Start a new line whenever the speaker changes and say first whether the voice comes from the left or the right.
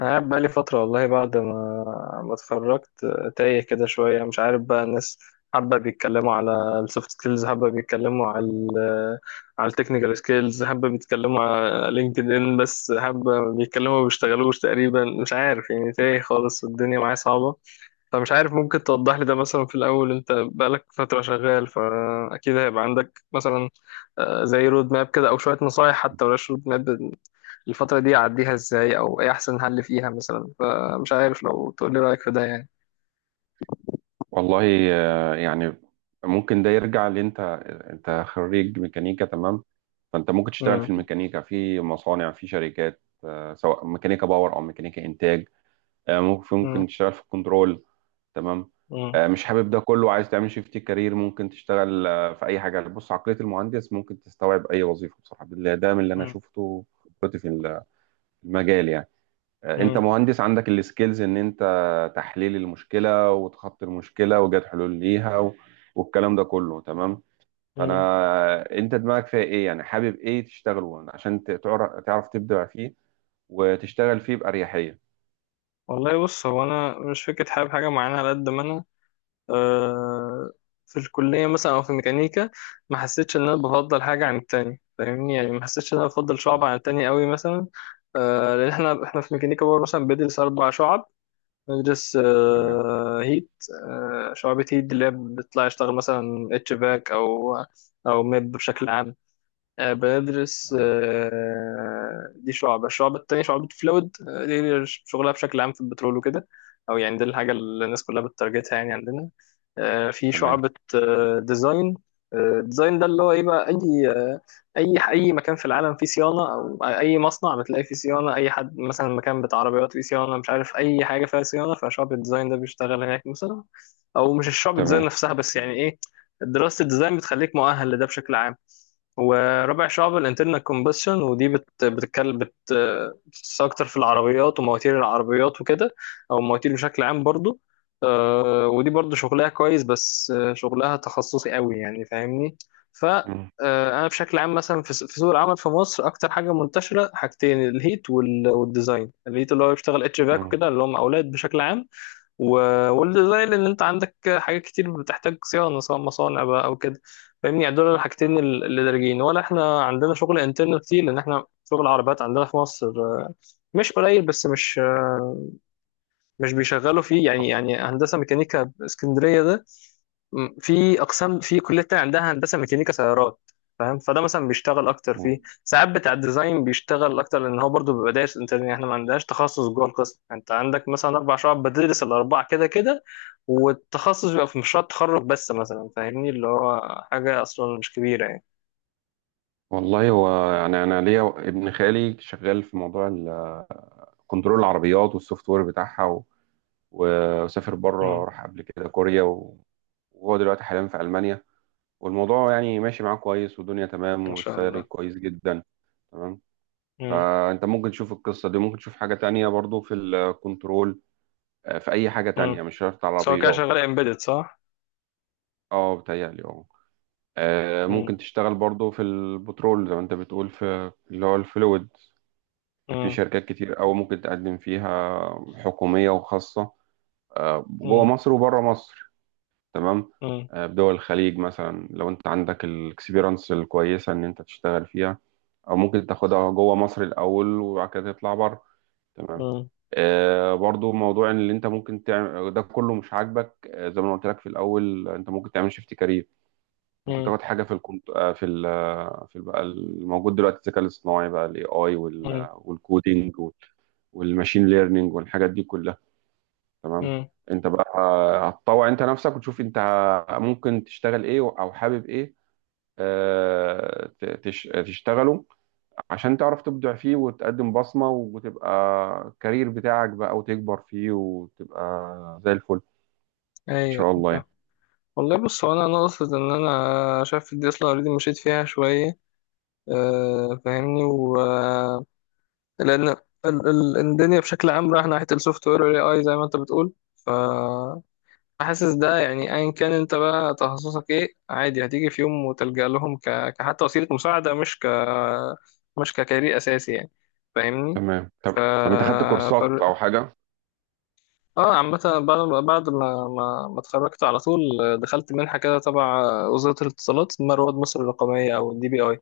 left: أنا قاعد بقالي فترة، والله بعد ما اتخرجت. تايه كده شوية، مش عارف بقى. الناس حابة بيتكلموا على السوفت سكيلز، حابة بيتكلموا على ال على التكنيكال سكيلز، حابة بيتكلموا على لينكد ان، بس حابة بيتكلموا ما بيشتغلوش تقريبا. مش عارف يعني، تايه خالص والدنيا معايا صعبة. فمش عارف، ممكن توضح لي ده مثلا؟ في الأول أنت بقالك فترة شغال، فأكيد هيبقى عندك مثلا زي رود ماب كده، أو شوية نصايح حتى، ولاش رود ماب الفترة دي أعديها إزاي، أو إيه أحسن حل فيها مثلا. فمش عارف، لو تقول لي رأيك في ده يعني.
right: والله يعني ممكن ده يرجع اللي انت انت خريج ميكانيكا. تمام. فانت ممكن تشتغل في
left: مم.
right: الميكانيكا، في مصانع، في شركات، سواء ميكانيكا باور او ميكانيكا انتاج. ممكن
left: مم.
right: تشتغل في الكنترول. تمام.
left: مم.
right: مش حابب ده كله، عايز تعمل شيفت كارير، ممكن تشتغل في اي حاجه. بص، عقليه المهندس ممكن تستوعب اي وظيفه بصراحه بالله، ده من اللي انا
left: مم.
right: شفته خبرتي في المجال يعني. انت
left: مم.
right: مهندس عندك السكيلز ان انت تحليل المشكله وتخطي المشكله وجد حلول ليها والكلام ده كله. تمام.
left: مم.
right: انت دماغك فيها ايه يعني، حابب ايه تشتغل وانا عشان تعرف تبدع فيه وتشتغل فيه باريحيه.
left: والله بص، هو أنا مش فكرة حابب حاجة معينة، على قد ما أنا آه في الكلية مثلا أو في الميكانيكا ما حسيتش إن أنا بفضل حاجة عن التاني، فاهمني يعني؟ ما حسيتش إن أنا بفضل شعب
right: مم.
left: عن التاني قوي مثلا. لأن إحنا في ميكانيكا برضه مثلا بندرس أربع شعب. ندرس
right: تمام،
left: هيت. شعبة هيت اللي هي بتطلع يشتغل مثلا اتش باك او ميب بشكل عام. بدرس
right: تمام،
left: دي شعبة الشعبة التانية شعبة فلويد. دي شغلها بشكل عام في البترول وكده. أو يعني دي الحاجة اللي الناس كلها بتترجتها يعني عندنا. في
right: تمام،
left: شعبة آه، ديزاين آه، ديزاين. ده اللي هو ايه بقى، اي آه، اي اي مكان في العالم فيه صيانه، او اي مصنع بتلاقي فيه صيانه، اي حد مثلا مكان بتاع عربيات فيه صيانه، مش عارف اي حاجه فيها صيانه، فشعبة الديزاين ده بيشتغل هناك مثلا. او مش الشعبة الديزاين
right: تمام.
left: نفسها، بس يعني ايه، دراسه الديزاين بتخليك مؤهل لده بشكل عام. ورابع شعب الانترنال كومبشن، ودي بت بتتكلم بت بتتخصص اكتر في العربيات ومواتير العربيات وكده، او المواتير بشكل عام برضو. ودي برضو شغلها كويس، بس شغلها تخصصي قوي يعني، فاهمني؟ ف آه،
right: مم.
left: انا بشكل عام مثلا في سوق العمل في مصر، اكتر حاجه منتشره حاجتين، الهيت والديزاين. الهيت اللي هو بيشتغل اتش فاك
right: مم.
left: وكده، اللي هم اولاد بشكل عام. والديزاين ان انت عندك حاجات كتير بتحتاج صيانه، سواء مصانع بقى او كده. فاهمني يعني، دول الحاجتين اللي دارجين. ولا احنا عندنا شغل انترنال كتير، لان احنا شغل عربيات عندنا في مصر مش قليل، بس مش مش بيشغلوا فيه يعني. يعني هندسه ميكانيكا اسكندريه ده، في اقسام في كليه تانية عندها هندسه ميكانيكا سيارات، فاهم؟ فده مثلا بيشتغل اكتر فيه.
right: مم.
left: ساعات بتاع الديزاين بيشتغل اكتر، لان هو برضو بيبقى دارس. انت احنا ما عندناش تخصص جوه القسم، انت عندك مثلا اربع شعب، بتدرس الاربعه كده كده. والتخصص بيبقى في مشروع التخرج بس مثلا، فاهمني؟ اللي هو حاجه اصلا مش كبيره يعني.
right: والله هو يعني انا ليا ابن خالي شغال في موضوع كنترول العربيات والسوفت وير بتاعها. وسافر بره،
left: امم.
right: راح قبل كده كوريا، وهو دلوقتي حاليا في ألمانيا. والموضوع يعني ماشي معاه كويس، والدنيا تمام،
left: ما شاء
right: والسالري
left: الله.
right: كويس جدا. تمام.
left: امم.
right: فأنت ممكن تشوف القصة دي، ممكن تشوف حاجة تانية برضو في الكنترول، في أي حاجة تانية،
left: امم.
right: مش شرط
left: سواء كده
right: عربيات.
left: شغال امبيدد، صح؟
right: اه، بتهيألي، اه. ممكن
left: امم.
right: تشتغل برضو في البترول زي ما انت بتقول، في اللي هو الفلويد. في
left: امم.
right: شركات كتير أوي ممكن تقدم فيها، حكومية وخاصة، جوه
left: امم.
right: مصر وبره مصر. تمام.
left: امم.
right: بدول الخليج مثلا لو انت عندك الاكسبيرنس الكويسه ان انت تشتغل فيها، او ممكن تاخدها جوه مصر الاول وبعد كده تطلع بره. تمام.
left: امم.
right: برضو موضوع ان اللي انت ممكن تعمل ده كله مش عاجبك، زي ما أنا قلت لك في الاول، انت ممكن تعمل شيفت كارير. ممكن
left: امم.
right: تاخد حاجه في الكمت... آه، في ال... آه، في ال- بقى الموجود دلوقتي الذكاء الاصطناعي، بقى الاي اي، والكودينج والماشين ليرنينج والحاجات دي كلها. تمام.
left: امم.
right: انت بقى هتطوع انت نفسك وتشوف انت ممكن تشتغل ايه او حابب ايه، تشتغله عشان تعرف تبدع فيه وتقدم بصمة، وتبقى الكارير بتاعك بقى وتكبر فيه وتبقى زي الفل ان
left: ايوه.
right: شاء الله يعني.
left: والله بص، هو انا ناقص ان انا شايف الدي اس ال ار دي مشيت فيها شويه، فاهمني، و آه، لان الدنيا بشكل عام رايحه ناحيه السوفت وير والاي اي، زي ما انت بتقول. ف حاسس ده يعني، ايا كان انت بقى تخصصك ايه، عادي هتيجي في يوم وتلجأ لهم كحتى وسيله مساعده، مش ككارير اساسي يعني، فاهمني؟
right: تمام.
left: ف...
right: طب انت خدت كورسات او حاجة؟
left: اه عامة بعد ما اتخرجت على طول، دخلت منحة كده تبع وزارة الاتصالات، اسمها رواد مصر الرقمية أو الدي بي أي.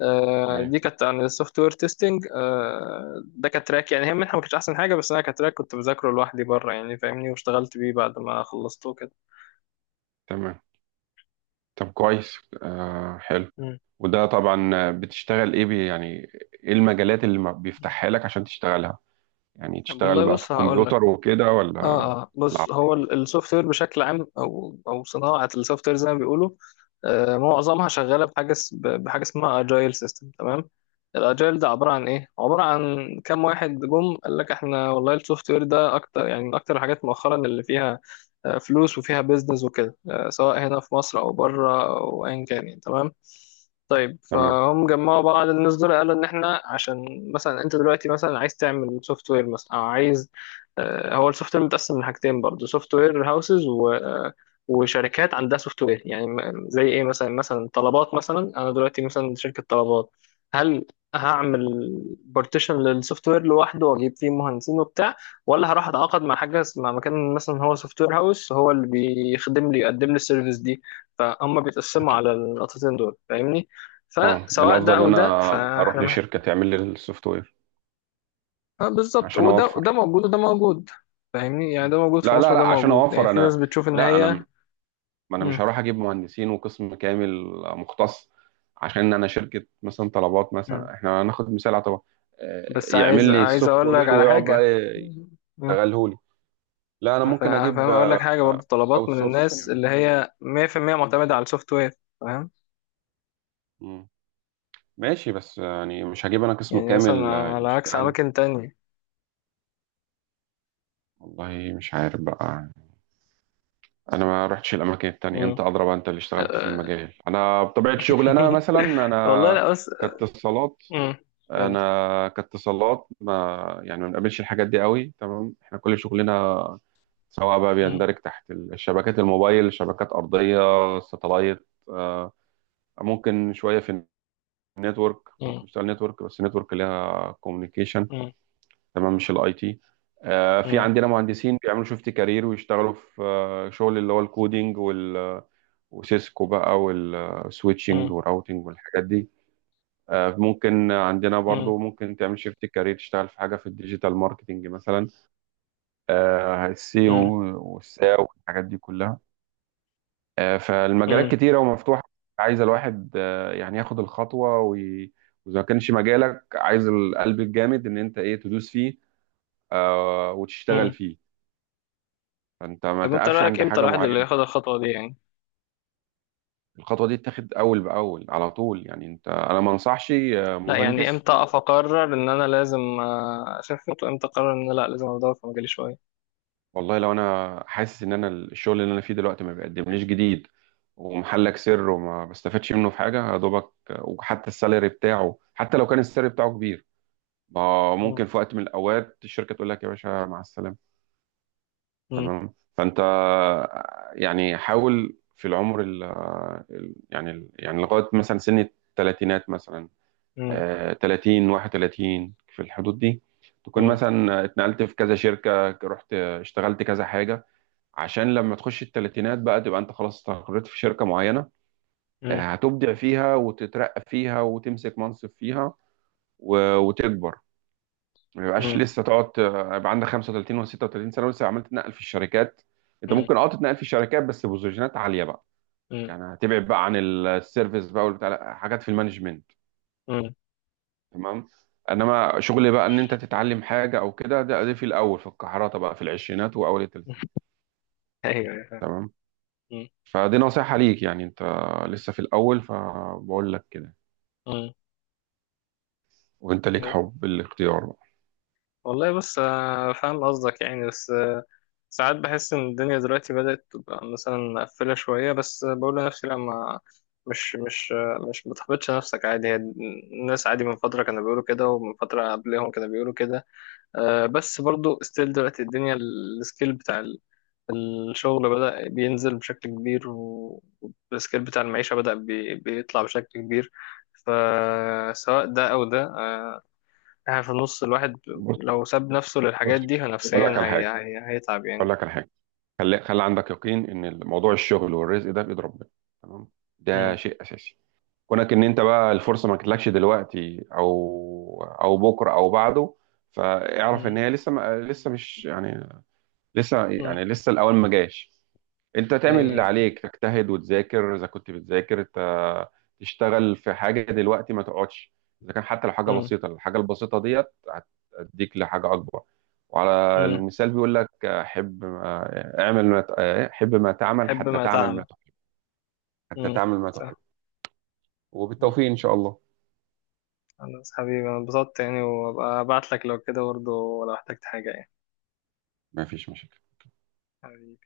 right: ايه.
left: دي كانت عن السوفت وير تيستنج. ده كتراك يعني، هي منحة ما كانتش أحسن حاجة، بس أنا كتراك كنت بذاكره لوحدي بره يعني، فاهمني؟ واشتغلت بيه بعد ما خلصته كده.
right: تمام، طب كويس، حلو.
left: مم.
right: وده طبعا بتشتغل ايه يعني، ايه المجالات اللي ما بيفتحها لك عشان تشتغلها؟ يعني تشتغل
left: والله
right: بقى في
left: بص، هقول لك.
right: الكمبيوتر وكده، ولا
left: اه
right: في
left: بص، هو
right: العربية؟
left: السوفت وير بشكل عام، او صناعه السوفت وير زي ما بيقولوا. معظمها شغاله بحاجه اسمها اجايل سيستم، تمام. الاجايل ده عباره عن ايه، عباره عن كام واحد جم قال لك احنا والله السوفت وير ده اكتر يعني من اكتر الحاجات مؤخرا اللي فيها فلوس وفيها بيزنس وكده، سواء هنا في مصر او بره او ايا كان يعني، تمام. طيب،
right: تمام.
left: فهم جمعوا بعض الناس دول قالوا ان احنا عشان مثلا انت دلوقتي مثلا عايز تعمل سوفت وير مثلا، او عايز هو السوفت وير متقسم من حاجتين برضه، سوفت وير هاوسز و آه، وشركات عندها سوفت وير. يعني زي ايه مثلا طلبات مثلا. انا دلوقتي مثلا شركة طلبات، هل هعمل بارتيشن للسوفت وير لوحده واجيب فيه مهندسين وبتاع، ولا هروح اتعاقد مع حاجه مع مكان مثلا هو سوفت وير هاوس هو اللي بيخدم لي يقدم لي السيرفيس دي؟ فهم بيتقسموا
right: أكيد.
left: على النقطتين دول، فاهمني؟
right: اه،
left: فسواء ده
right: الأفضل
left: او
right: إن
left: ده،
right: أنا أروح
left: فاحنا
right: لشركة
left: محتاج.
right: تعمل لي السوفت وير
left: بالظبط،
right: عشان
left: وده وده
right: أوفر.
left: موجود وده موجود. فاهمني يعني، ده موجود في
right: لا،
left: مصر
right: لا،
left: وده
right: لا، عشان
left: موجود، يعني
right: أوفر
left: في ناس
right: أنا.
left: بتشوف ان
right: لا،
left: هي.
right: ما أنا
left: مم.
right: مش هروح أجيب مهندسين وقسم كامل مختص. عشان أنا شركة مثلا، طلبات
left: مم.
right: مثلا، إحنا هناخد مثال على طبعا،
left: بس
right: يعمل
left: عايز
right: لي
left: عايز
right: السوفت
left: اقول لك
right: وير
left: على
right: ويقعد بقى
left: حاجه. مم.
right: يشتغله لي. لا، أنا ممكن
left: فاهم،
right: أجيب
left: اقول لك حاجه برضو، طلبات
right: أوت
left: من
right: سورس
left: الناس
right: يعني.
left: اللي هي 100% معتمده على السوفت وير، فاهم؟
right: مم. ماشي، بس يعني مش هجيب أنا قسم
left: يعني مثلا
right: كامل
left: على عكس
right: يشتغل.
left: اماكن تانية.
right: والله مش عارف بقى. انا ما رحتش الاماكن التانية،
left: مم.
right: انت اللي اشتغلت في
left: أه.
right: المجال. انا بطبيعة شغلي،
left: والله لا، بس.
right: كاتصالات
left: مم. قول لي.
right: انا كاتصالات ما يعني ما بنقابلش الحاجات دي قوي. تمام. احنا كل شغلنا، سواء بقى،
left: مم.
right: بيندرج تحت الشبكات الموبايل، شبكات ارضية، ساتلايت، ممكن شوية في النتورك،
left: مم.
right: ممكن نشتغل نتورك، بس النتورك ليها كوميونيكيشن.
left: مم.
right: تمام، مش الاي تي. في
left: مم.
right: عندنا مهندسين بيعملوا شيفت كارير ويشتغلوا في شغل اللي هو الكودينج وسيسكو بقى والسويتشنج
left: مم.
right: والراوتنج والحاجات دي. ممكن عندنا
left: مم.
right: برضو، ممكن تعمل شيفت كارير، تشتغل في حاجة في الديجيتال ماركتنج مثلا، السيو والساو والحاجات دي كلها. فالمجالات
left: مم.
right: كتيرة ومفتوحة. عايز الواحد يعني ياخد الخطوة وإذا ما كانش مجالك، عايز القلب الجامد إن أنت إيه، تدوس فيه وتشتغل
left: مم.
right: فيه. فانت ما
left: طب انت
right: تقفش
left: رايك
right: عند
left: امتى
right: حاجه
left: الواحد اللي
right: معينه.
left: ياخد الخطوه دي يعني؟
right: الخطوه دي تتاخد اول باول على طول يعني. انا ما انصحش
left: لا يعني
right: مهندس.
left: امتى اقف اقرر ان انا لازم اشوف خطوه، امتى اقرر ان أنا لا، لازم ادور في مجالي شويه؟
right: والله لو انا حاسس ان انا الشغل اللي انا فيه دلوقتي ما بيقدمليش جديد، ومحلك سر، وما بستفادش منه في حاجه يا دوبك، وحتى السالري بتاعه، حتى لو كان السالري بتاعه كبير. ما
left: مم.
right: ممكن في وقت من الاوقات الشركه تقول لك يا باشا مع السلامه.
left: مم.
right: تمام. فانت يعني حاول في العمر ال آه، ال- يعني ال- يعني لغايه مثلا سن الثلاثينات مثلا،
left: مم.
right: 30 31 في الحدود دي، تكون
left: مم.
right: مثلا اتنقلت في كذا شركة، رحت اشتغلت كذا حاجة. عشان لما تخش التلاتينات بقى، تبقى انت خلاص استقريت في شركة معينة،
left: مم.
right: هتبدع فيها وتترقى فيها وتمسك منصب فيها وتكبر. ما يبقاش
left: مم.
right: لسه تقعد يبقى عندك 35 و36 سنة ولسه عمال تتنقل في الشركات. انت
left: مم.
right: ممكن تتنقل في الشركات، بس بوزيشنات عالية بقى،
left: مم.
right: يعني هتبعد بقى عن السيرفيس بقى والبتاع، لا، حاجات في المانجمنت.
left: مم.
right: تمام. انما شغل بقى ان انت تتعلم حاجه او كده، ده في الاول، في الكحرته بقى، في العشرينات واول الثلاثينات.
left: ايوه. أيوة، فاهم.
right: تمام.
left: مم.
right: فدي نصيحه ليك يعني، انت لسه في الاول فبقول لك كده.
left: مم.
right: وانت ليك
left: مم.
right: حب الاختيار بقى.
left: والله، بس فاهم قصدك يعني، بس ساعات بحس ان الدنيا دلوقتي بدأت تبقى مثلا مقفلة شوية. بس بقول لنفسي لا، ما، مش متحبطش نفسك، عادي، هي الناس عادي من فترة كانوا بيقولوا كده، ومن فترة قبلهم كانوا بيقولوا كده. بس برضو ستيل دلوقتي الدنيا، السكيل بتاع الشغل بدأ بينزل بشكل كبير، والسكيل بتاع المعيشة بدأ بيطلع بشكل كبير. فسواء ده أو ده يعني، في النص الواحد
right: بص،
left: لو ساب نفسه
right: بص،
left: للحاجات دي
right: اقول
left: نفسيا،
right: لك على
left: هي
right: حاجه،
left: هي هيتعب يعني.
right: اقول لك على حاجه. خلي، خلي عندك يقين ان موضوع الشغل والرزق ده بايد ربنا. تمام، ده
left: مم.
right: شيء اساسي. كونك ان انت بقى الفرصه ما جاتلكش دلوقتي او بكره او بعده، فاعرف ان
left: مم.
right: هي لسه ما لسه مش يعني لسه
left: مم.
right: يعني لسه الاول ما جاش. انت تعمل اللي
left: أي.
right: عليك، تجتهد وتذاكر اذا كنت بتذاكر، تشتغل في حاجه دلوقتي، ما تقعدش. اذا كان حتى لو حاجه
left: مم.
right: بسيطه، الحاجه البسيطه ديت هتديك لحاجه اكبر. وعلى
left: مم.
right: المثال بيقول لك، حب ما تعمل
left: حب
right: حتى
left: ما
right: تعمل ما
left: تعمل.
right: تحب. حتى
left: مم.
right: تعمل ما تحب.
left: صح. مم.
right: وبالتوفيق ان شاء الله.
left: خلاص حبيبي، أنا اتبسطت يعني، وأبقى أبعت لك لو كده برضه، لو احتجت حاجة يعني.
right: ما فيش مشاكل.
left: حبيبي.